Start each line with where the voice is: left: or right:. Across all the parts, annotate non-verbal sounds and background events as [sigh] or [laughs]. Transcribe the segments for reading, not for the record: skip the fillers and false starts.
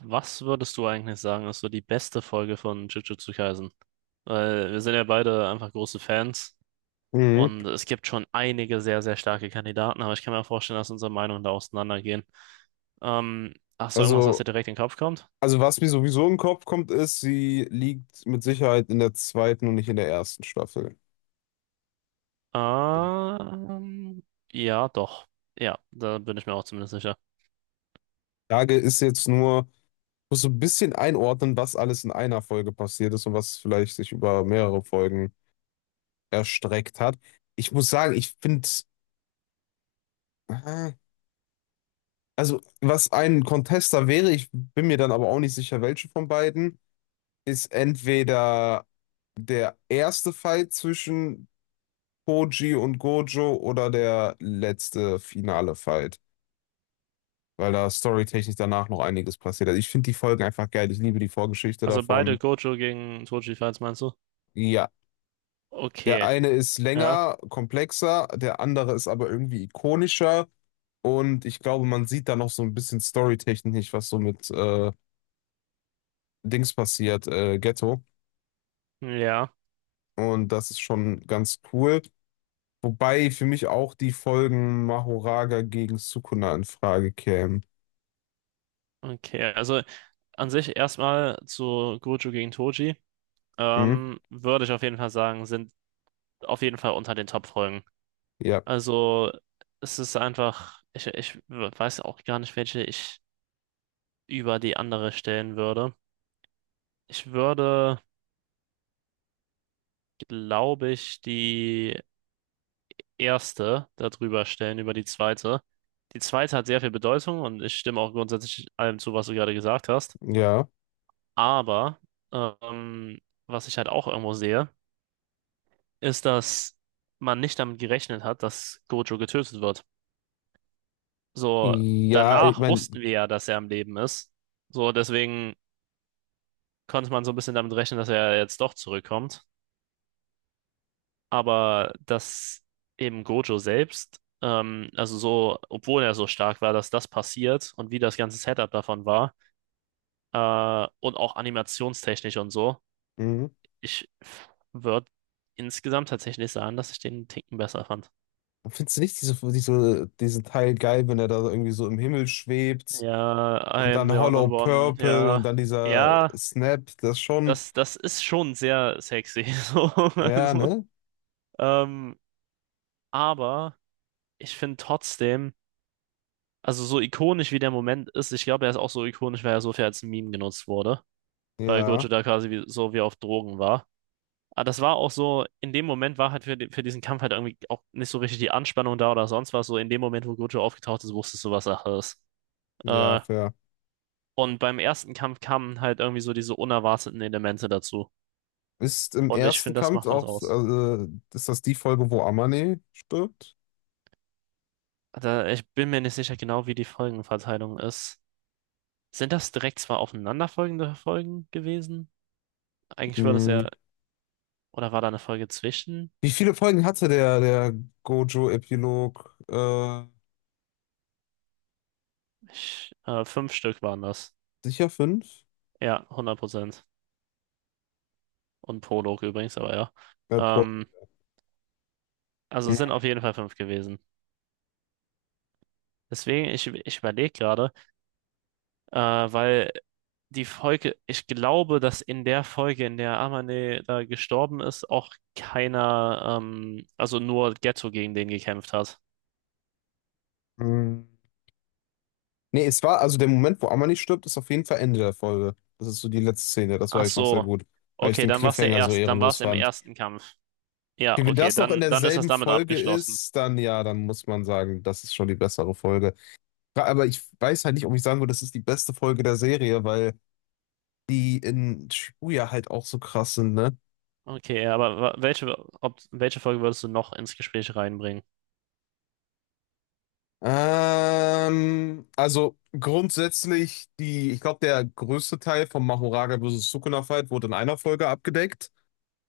right: Was würdest du eigentlich sagen, ist so die beste Folge von Jujutsu Kaisen? Weil wir sind ja beide einfach große Fans
left: Mhm.
right: und es gibt schon einige sehr, sehr starke Kandidaten, aber ich kann mir vorstellen, dass unsere Meinungen da auseinandergehen. Ähm, Hast du irgendwas, was dir
left: Also,
right: direkt in den Kopf kommt?
left: also was mir sowieso im Kopf kommt, ist, sie liegt mit Sicherheit in der zweiten und nicht in der ersten Staffel.
right: Ähm, ja, doch. Ja, da bin ich mir auch zumindest sicher.
left: Frage ist jetzt nur, ich muss so ein bisschen einordnen, was alles in einer Folge passiert ist und was vielleicht sich über mehrere Folgen erstreckt hat. Ich muss sagen, ich finde, also was ein Contester wäre, ich bin mir dann aber auch nicht sicher, welche von beiden, ist entweder der erste Fight zwischen Koji und Gojo oder der letzte finale Fight, weil da storytechnisch danach noch einiges passiert. Also ich finde die Folgen einfach geil. Ich liebe die Vorgeschichte
right: Also beide
left: davon.
right: Gojo gegen Toji, falls meinst du?
left: Ja, der
right: Okay,
left: eine ist
right: ja,
left: länger, komplexer, der andere ist aber irgendwie ikonischer. Und ich glaube, man sieht da noch so ein bisschen storytechnisch, was so mit Dings passiert, Ghetto.
right: ja,
left: Und das ist schon ganz cool. Wobei für mich auch die Folgen Mahoraga gegen Sukuna in Frage kämen.
right: okay. Also an sich erstmal zu Gojo gegen Toji.
left: Hm?
right: Würde ich auf jeden Fall sagen, sind auf jeden Fall unter den Top-Folgen.
left: Ja,
right: Also es ist einfach, ich weiß auch gar nicht, welche ich über die andere stellen würde. Ich würde, glaube ich, die erste darüber stellen, über die zweite. Die zweite hat sehr viel Bedeutung und ich stimme auch grundsätzlich allem zu, was du gerade gesagt hast.
left: ja.
right: Aber ähm, was ich halt auch irgendwo sehe, ist, dass man nicht damit gerechnet hat, dass Gojo getötet wird. So,
left: Ja, ich
right: danach
left: meine,
right: wussten wir ja, dass er am Leben ist. So, deswegen konnte man so ein bisschen damit rechnen, dass er jetzt doch zurückkommt. Aber dass eben Gojo selbst, also so, obwohl er so stark war, dass das passiert und wie das ganze Setup davon war, und auch animationstechnisch und so, ich würde insgesamt tatsächlich sagen, dass ich den einen Ticken besser fand.
left: findest du nicht diesen Teil geil, wenn er da irgendwie so im Himmel schwebt
right: Ja, I
left: und
right: am the
left: dann
right: Honored
left: Hollow
right: One,
left: Purple und
right: ja.
left: dann dieser
right: Ja,
left: Snap, das schon,
right: das, das ist schon sehr sexy. [laughs] So,
left: ja,
right: also.
left: ne?
right: Ähm, aber ich finde trotzdem, also so ikonisch wie der Moment ist, ich glaube, er ist auch so ikonisch, weil er so viel als Meme genutzt wurde, weil Gojo
left: Ja,
right: da quasi wie, so wie auf Drogen war. Aber das war auch so, in dem Moment war halt für, für diesen Kampf halt irgendwie auch nicht so richtig die Anspannung da oder sonst was. So in dem Moment, wo Gojo aufgetaucht ist, wusstest du, was Sache ist.
left: ja,
right: Äh,
left: fair.
right: und beim ersten Kampf kamen halt irgendwie so diese unerwarteten Elemente dazu.
left: Ist im
right: Und ich
left: ersten
right: finde, das
left: Kampf
right: macht was
left: auch, so,
right: aus.
left: also, ist das die Folge, wo Amane stirbt?
right: Da, ich bin mir nicht sicher genau, wie die Folgenverteilung ist. Sind das direkt zwar aufeinanderfolgende Folgen gewesen? Eigentlich würde es
left: Mhm.
right: ja, oder war da eine Folge zwischen?
left: Wie viele Folgen hatte der Gojo-Epilog?
right: Ich, fünf Stück waren das.
left: Sicher fünf?
right: Ja, 100%. Und Prolog übrigens, aber ja.
left: Pro.
right: Ähm, also es sind auf jeden Fall fünf gewesen. Deswegen, ich überlege gerade, weil die Folge, ich glaube, dass in der Folge, in der Amane da gestorben ist, auch keiner, also nur Geto gegen den gekämpft hat.
left: Mhm. Nee, es war, also der Moment, wo Amani stirbt, ist auf jeden Fall Ende der Folge. Das ist so die letzte Szene, das war
right: Ach
left: ich noch sehr
right: so,
left: gut, weil ich
right: okay,
left: den
right: dann war es der
left: Cliffhanger so
right: erste, dann war
left: ehrenlos
right: es im
left: fand.
right: ersten Kampf. Ja,
left: Okay, wenn
right: okay,
left: das noch in
right: dann ist das
left: derselben
right: damit
left: Folge
right: abgeschlossen.
left: ist, dann ja, dann muss man sagen, das ist schon die bessere Folge. Ja, aber ich weiß halt nicht, ob ich sagen würde, das ist die beste Folge der Serie, weil die in Shibuya halt auch so krass sind, ne?
right: Okay, aber ob, welche Folge würdest du noch ins Gespräch reinbringen?
left: Also grundsätzlich die, ich glaube, der größte Teil vom Mahoraga versus Sukuna Fight wurde in einer Folge abgedeckt.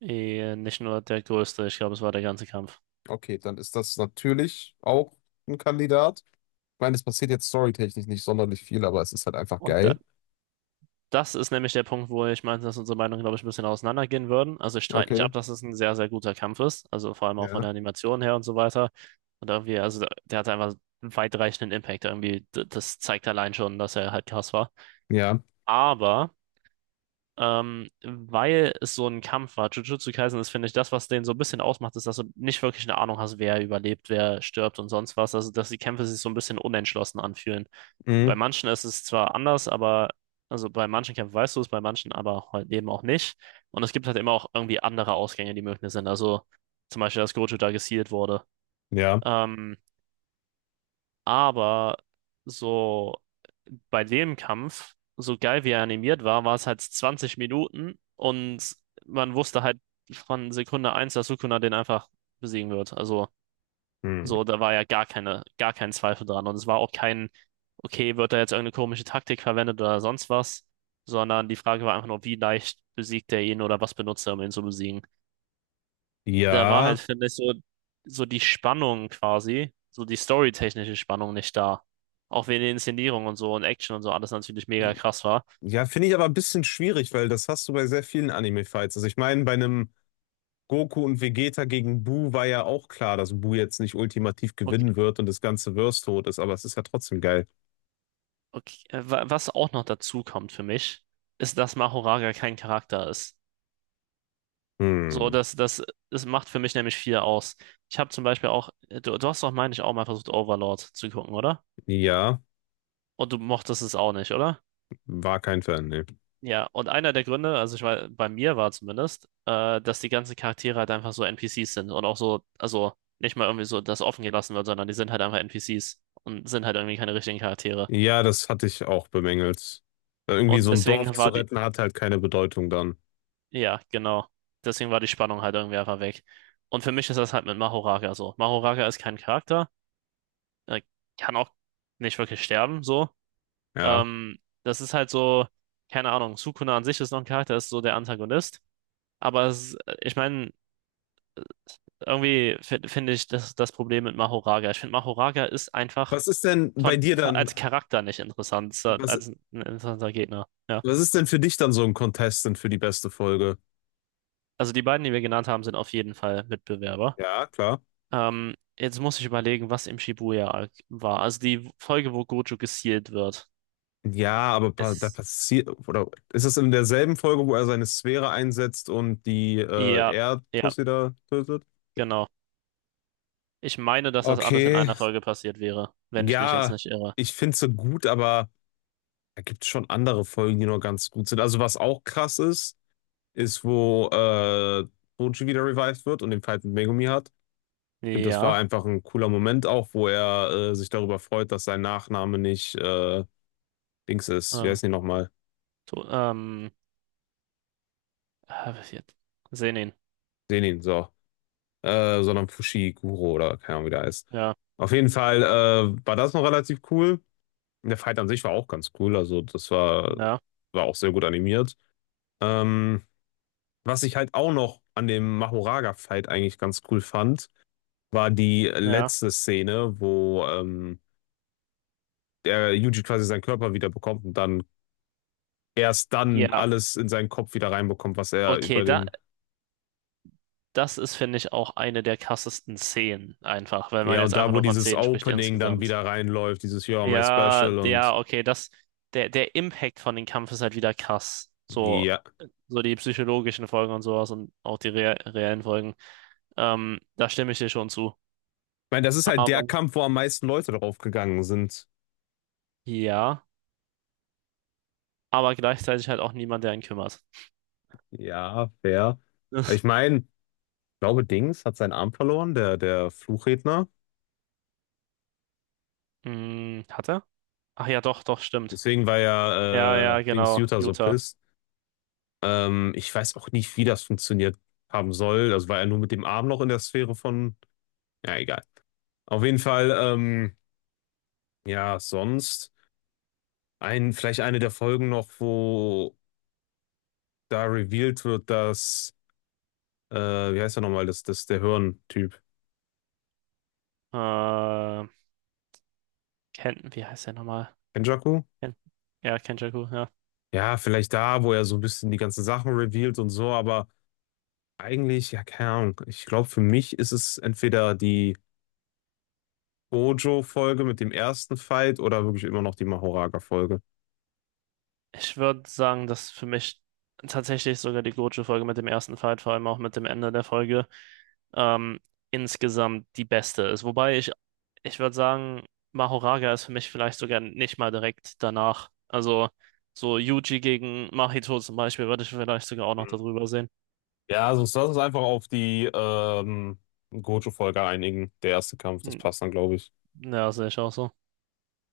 right: Eh, nicht nur der größte, ich glaube, es war der ganze Kampf.
left: Okay, dann ist das natürlich auch ein Kandidat. Ich meine, es passiert jetzt storytechnisch nicht sonderlich viel, aber es ist halt einfach
right: Und da,
left: geil.
right: das ist nämlich der Punkt, wo ich meinte, dass unsere Meinungen, glaube ich, ein bisschen auseinandergehen würden. Also ich streite nicht
left: Okay.
right: ab, dass es ein sehr, sehr guter Kampf ist. Also vor allem auch von
left: Ja.
right: der Animation her und so weiter. Und irgendwie, also der, der hat einfach einen weitreichenden Impact irgendwie. Das zeigt allein schon, dass er halt krass war.
left: Ja,
right: Aber. Weil es so ein Kampf war. Jujutsu Kaisen ist, finde ich, das, was den so ein bisschen ausmacht, ist, dass du nicht wirklich eine Ahnung hast, wer überlebt, wer stirbt und sonst was. Also, dass die Kämpfe sich so ein bisschen unentschlossen anfühlen.
left: mm,
right: Bei manchen ist es zwar anders, aber, also bei manchen Kämpfen weißt du es, bei manchen aber halt eben auch nicht. Und es gibt halt immer auch irgendwie andere Ausgänge, die möglich sind. Also, zum Beispiel, dass Gojo da gesealt wurde.
left: ja,
right: Ähm, aber so bei dem Kampf, so geil wie er animiert war, war es halt 20 Minuten und man wusste halt von Sekunde eins, dass Sukuna den einfach besiegen wird. Also, so,
left: mm.
right: da war ja gar keine, gar kein Zweifel dran. Und es war auch kein, okay, wird da jetzt irgendeine komische Taktik verwendet oder sonst was, sondern die Frage war einfach nur, wie leicht besiegt er ihn oder was benutzt er, um ihn zu besiegen. Da war halt,
left: Ja,
right: finde ich, so, so die Spannung quasi, so die storytechnische Spannung nicht da. Auch wenn die Inszenierung und so und Action und so alles natürlich mega krass war.
left: ja, finde ich aber ein bisschen schwierig, weil das hast du bei sehr vielen Anime-Fights. Also ich meine, bei einem Goku und Vegeta gegen Buu war ja auch klar, dass Buu jetzt nicht ultimativ
right: Okay,
left: gewinnen wird und das ganze Verse tot ist, aber es ist ja trotzdem geil.
right: okay. Was auch noch dazu kommt für mich, ist, dass Mahoraga kein Charakter ist. So,
left: Hm,
right: das macht für mich nämlich viel aus. Ich habe zum Beispiel auch, du hast doch, meine ich, auch mal versucht, Overlord zu gucken, oder?
left: ja,
right: Und du mochtest es auch nicht, oder?
left: war kein Fan, nee.
right: Ja, und einer der Gründe, also ich war, bei mir war zumindest, dass die ganzen Charaktere halt einfach so NPCs sind und auch so, also nicht mal irgendwie so, dass offen gelassen wird, sondern die sind halt einfach NPCs und sind halt irgendwie keine richtigen Charaktere.
left: Ja, das hatte ich auch bemängelt. Irgendwie so
right: Und
left: ein Dorf
right: deswegen
left: zu
right: war.
left: retten hat halt keine Bedeutung dann.
right: Ja, genau. Deswegen war die Spannung halt irgendwie einfach weg. Und für mich ist das halt mit Mahoraga so. Mahoraga ist kein Charakter. Er kann auch nicht wirklich sterben, so.
left: Ja.
right: Das ist halt so, keine Ahnung, Sukuna an sich ist noch ein Charakter, ist so der Antagonist. Aber es, ich meine, irgendwie finde ich das, das Problem mit Mahoraga. Ich finde, Mahoraga ist einfach
left: Was ist denn bei dir dann,
right: als Charakter nicht interessant, so
left: was,
right: als ein interessanter Gegner. Ja.
left: was ist denn für dich dann so ein Contestant für die beste Folge?
right: Also die beiden, die wir genannt haben, sind auf jeden Fall Mitbewerber.
left: Ja, klar.
right: Jetzt muss ich überlegen, was im Shibuya-Arc war. Also die Folge, wo Gojo gestealt wird.
left: Ja, aber da
right: Ist,
left: passiert, oder ist es in derselben Folge, wo er seine Sphäre einsetzt und die
right: ja, ja,
left: Erdtussi da tötet?
right: genau. Ich meine, dass das alles in
left: Okay,
right: einer Folge passiert wäre, wenn ich mich jetzt
left: ja,
right: nicht irre.
left: ich finde sie gut, aber da gibt es schon andere Folgen, die noch ganz gut sind. Also was auch krass ist, ist, wo Boji wieder revived wird und den Fight mit Megumi hat. Ich finde, das war
right: Ja,
left: einfach ein cooler Moment auch, wo er sich darüber freut, dass sein Nachname nicht Dings ist. Wie
right: äh,
left: heißt die nochmal?
right: to, ähm, was jetzt? Senin.
left: Senin, so. Sondern Fushiguro oder keine Ahnung, wie der heißt.
right: Ja,
left: Auf jeden Fall war das noch relativ cool. Der Fight an sich war auch ganz cool. Also, das war,
right: ja,
left: war auch sehr gut animiert. Ähm, was ich halt auch noch an dem Mahoraga-Fight eigentlich ganz cool fand, war die
right: ja.
left: letzte Szene, wo der Yuji quasi seinen Körper wieder bekommt und dann erst dann
right: Ja,
left: alles in seinen Kopf wieder reinbekommt, was er
right: okay,
left: über
right: da,
left: den,
right: das ist, finde ich, auch eine der krassesten Szenen einfach, wenn man
left: ja,
right: jetzt
left: und da,
right: einfach
left: wo
right: nur von
left: dieses
right: Szenen spricht
left: Opening dann
right: insgesamt.
left: wieder reinläuft, dieses You're my
right: Ja,
left: special und
right: ja, okay, das, der, der Impact von dem Kampf ist halt wieder krass. So,
left: ja. Ich
right: so die psychologischen Folgen und sowas und auch die reellen Folgen. Da stimme ich dir schon zu.
left: meine, das ist halt der
right: Aber,
left: Kampf, wo am meisten Leute drauf gegangen sind.
right: ja, aber gleichzeitig halt auch niemand, der ihn kümmert.
left: Ja, fair.
right: [laughs] Das.
left: Ich meine, ich glaube, Dings hat seinen Arm verloren, der Fluchredner.
right: Hm, hat er? Ach ja, doch, doch, stimmt.
left: Deswegen war
right: Ja,
left: ja
right: ja,
left: Dings
right: genau,
left: Jutta so
right: Utah.
left: pisst. Ich weiß auch nicht, wie das funktioniert haben soll. Also war er nur mit dem Arm noch in der Sphäre von ja, egal. Auf jeden Fall, ja, sonst ein, vielleicht eine der Folgen noch, wo da revealed wird, dass, wie heißt er nochmal, das ist der Hirn-Typ.
right: Äh, wie heißt der nochmal?
left: Kenjaku?
right: Ken, ja, Kenjaku, ja.
left: Ja, vielleicht da, wo er so ein bisschen die ganzen Sachen revealed und so, aber eigentlich, ja, keine Ahnung. Ich glaube, für mich ist es entweder die Gojo-Folge mit dem ersten Fight oder wirklich immer noch die Mahoraga-Folge.
right: Ich würde sagen, dass für mich tatsächlich sogar die Gojo-Folge mit dem ersten Fight, vor allem auch mit dem Ende der Folge, ähm, insgesamt die beste ist. Wobei ich, ich würde sagen, Mahoraga ist für mich vielleicht sogar nicht mal direkt danach. Also so Yuji gegen Mahito zum Beispiel würde ich vielleicht sogar auch noch darüber sehen.
left: Ja, also sonst lass uns einfach auf die Gojo-Folge einigen. Der erste Kampf, das
right: Hm.
left: passt dann, glaube ich.
right: Ja, sehe ich auch so.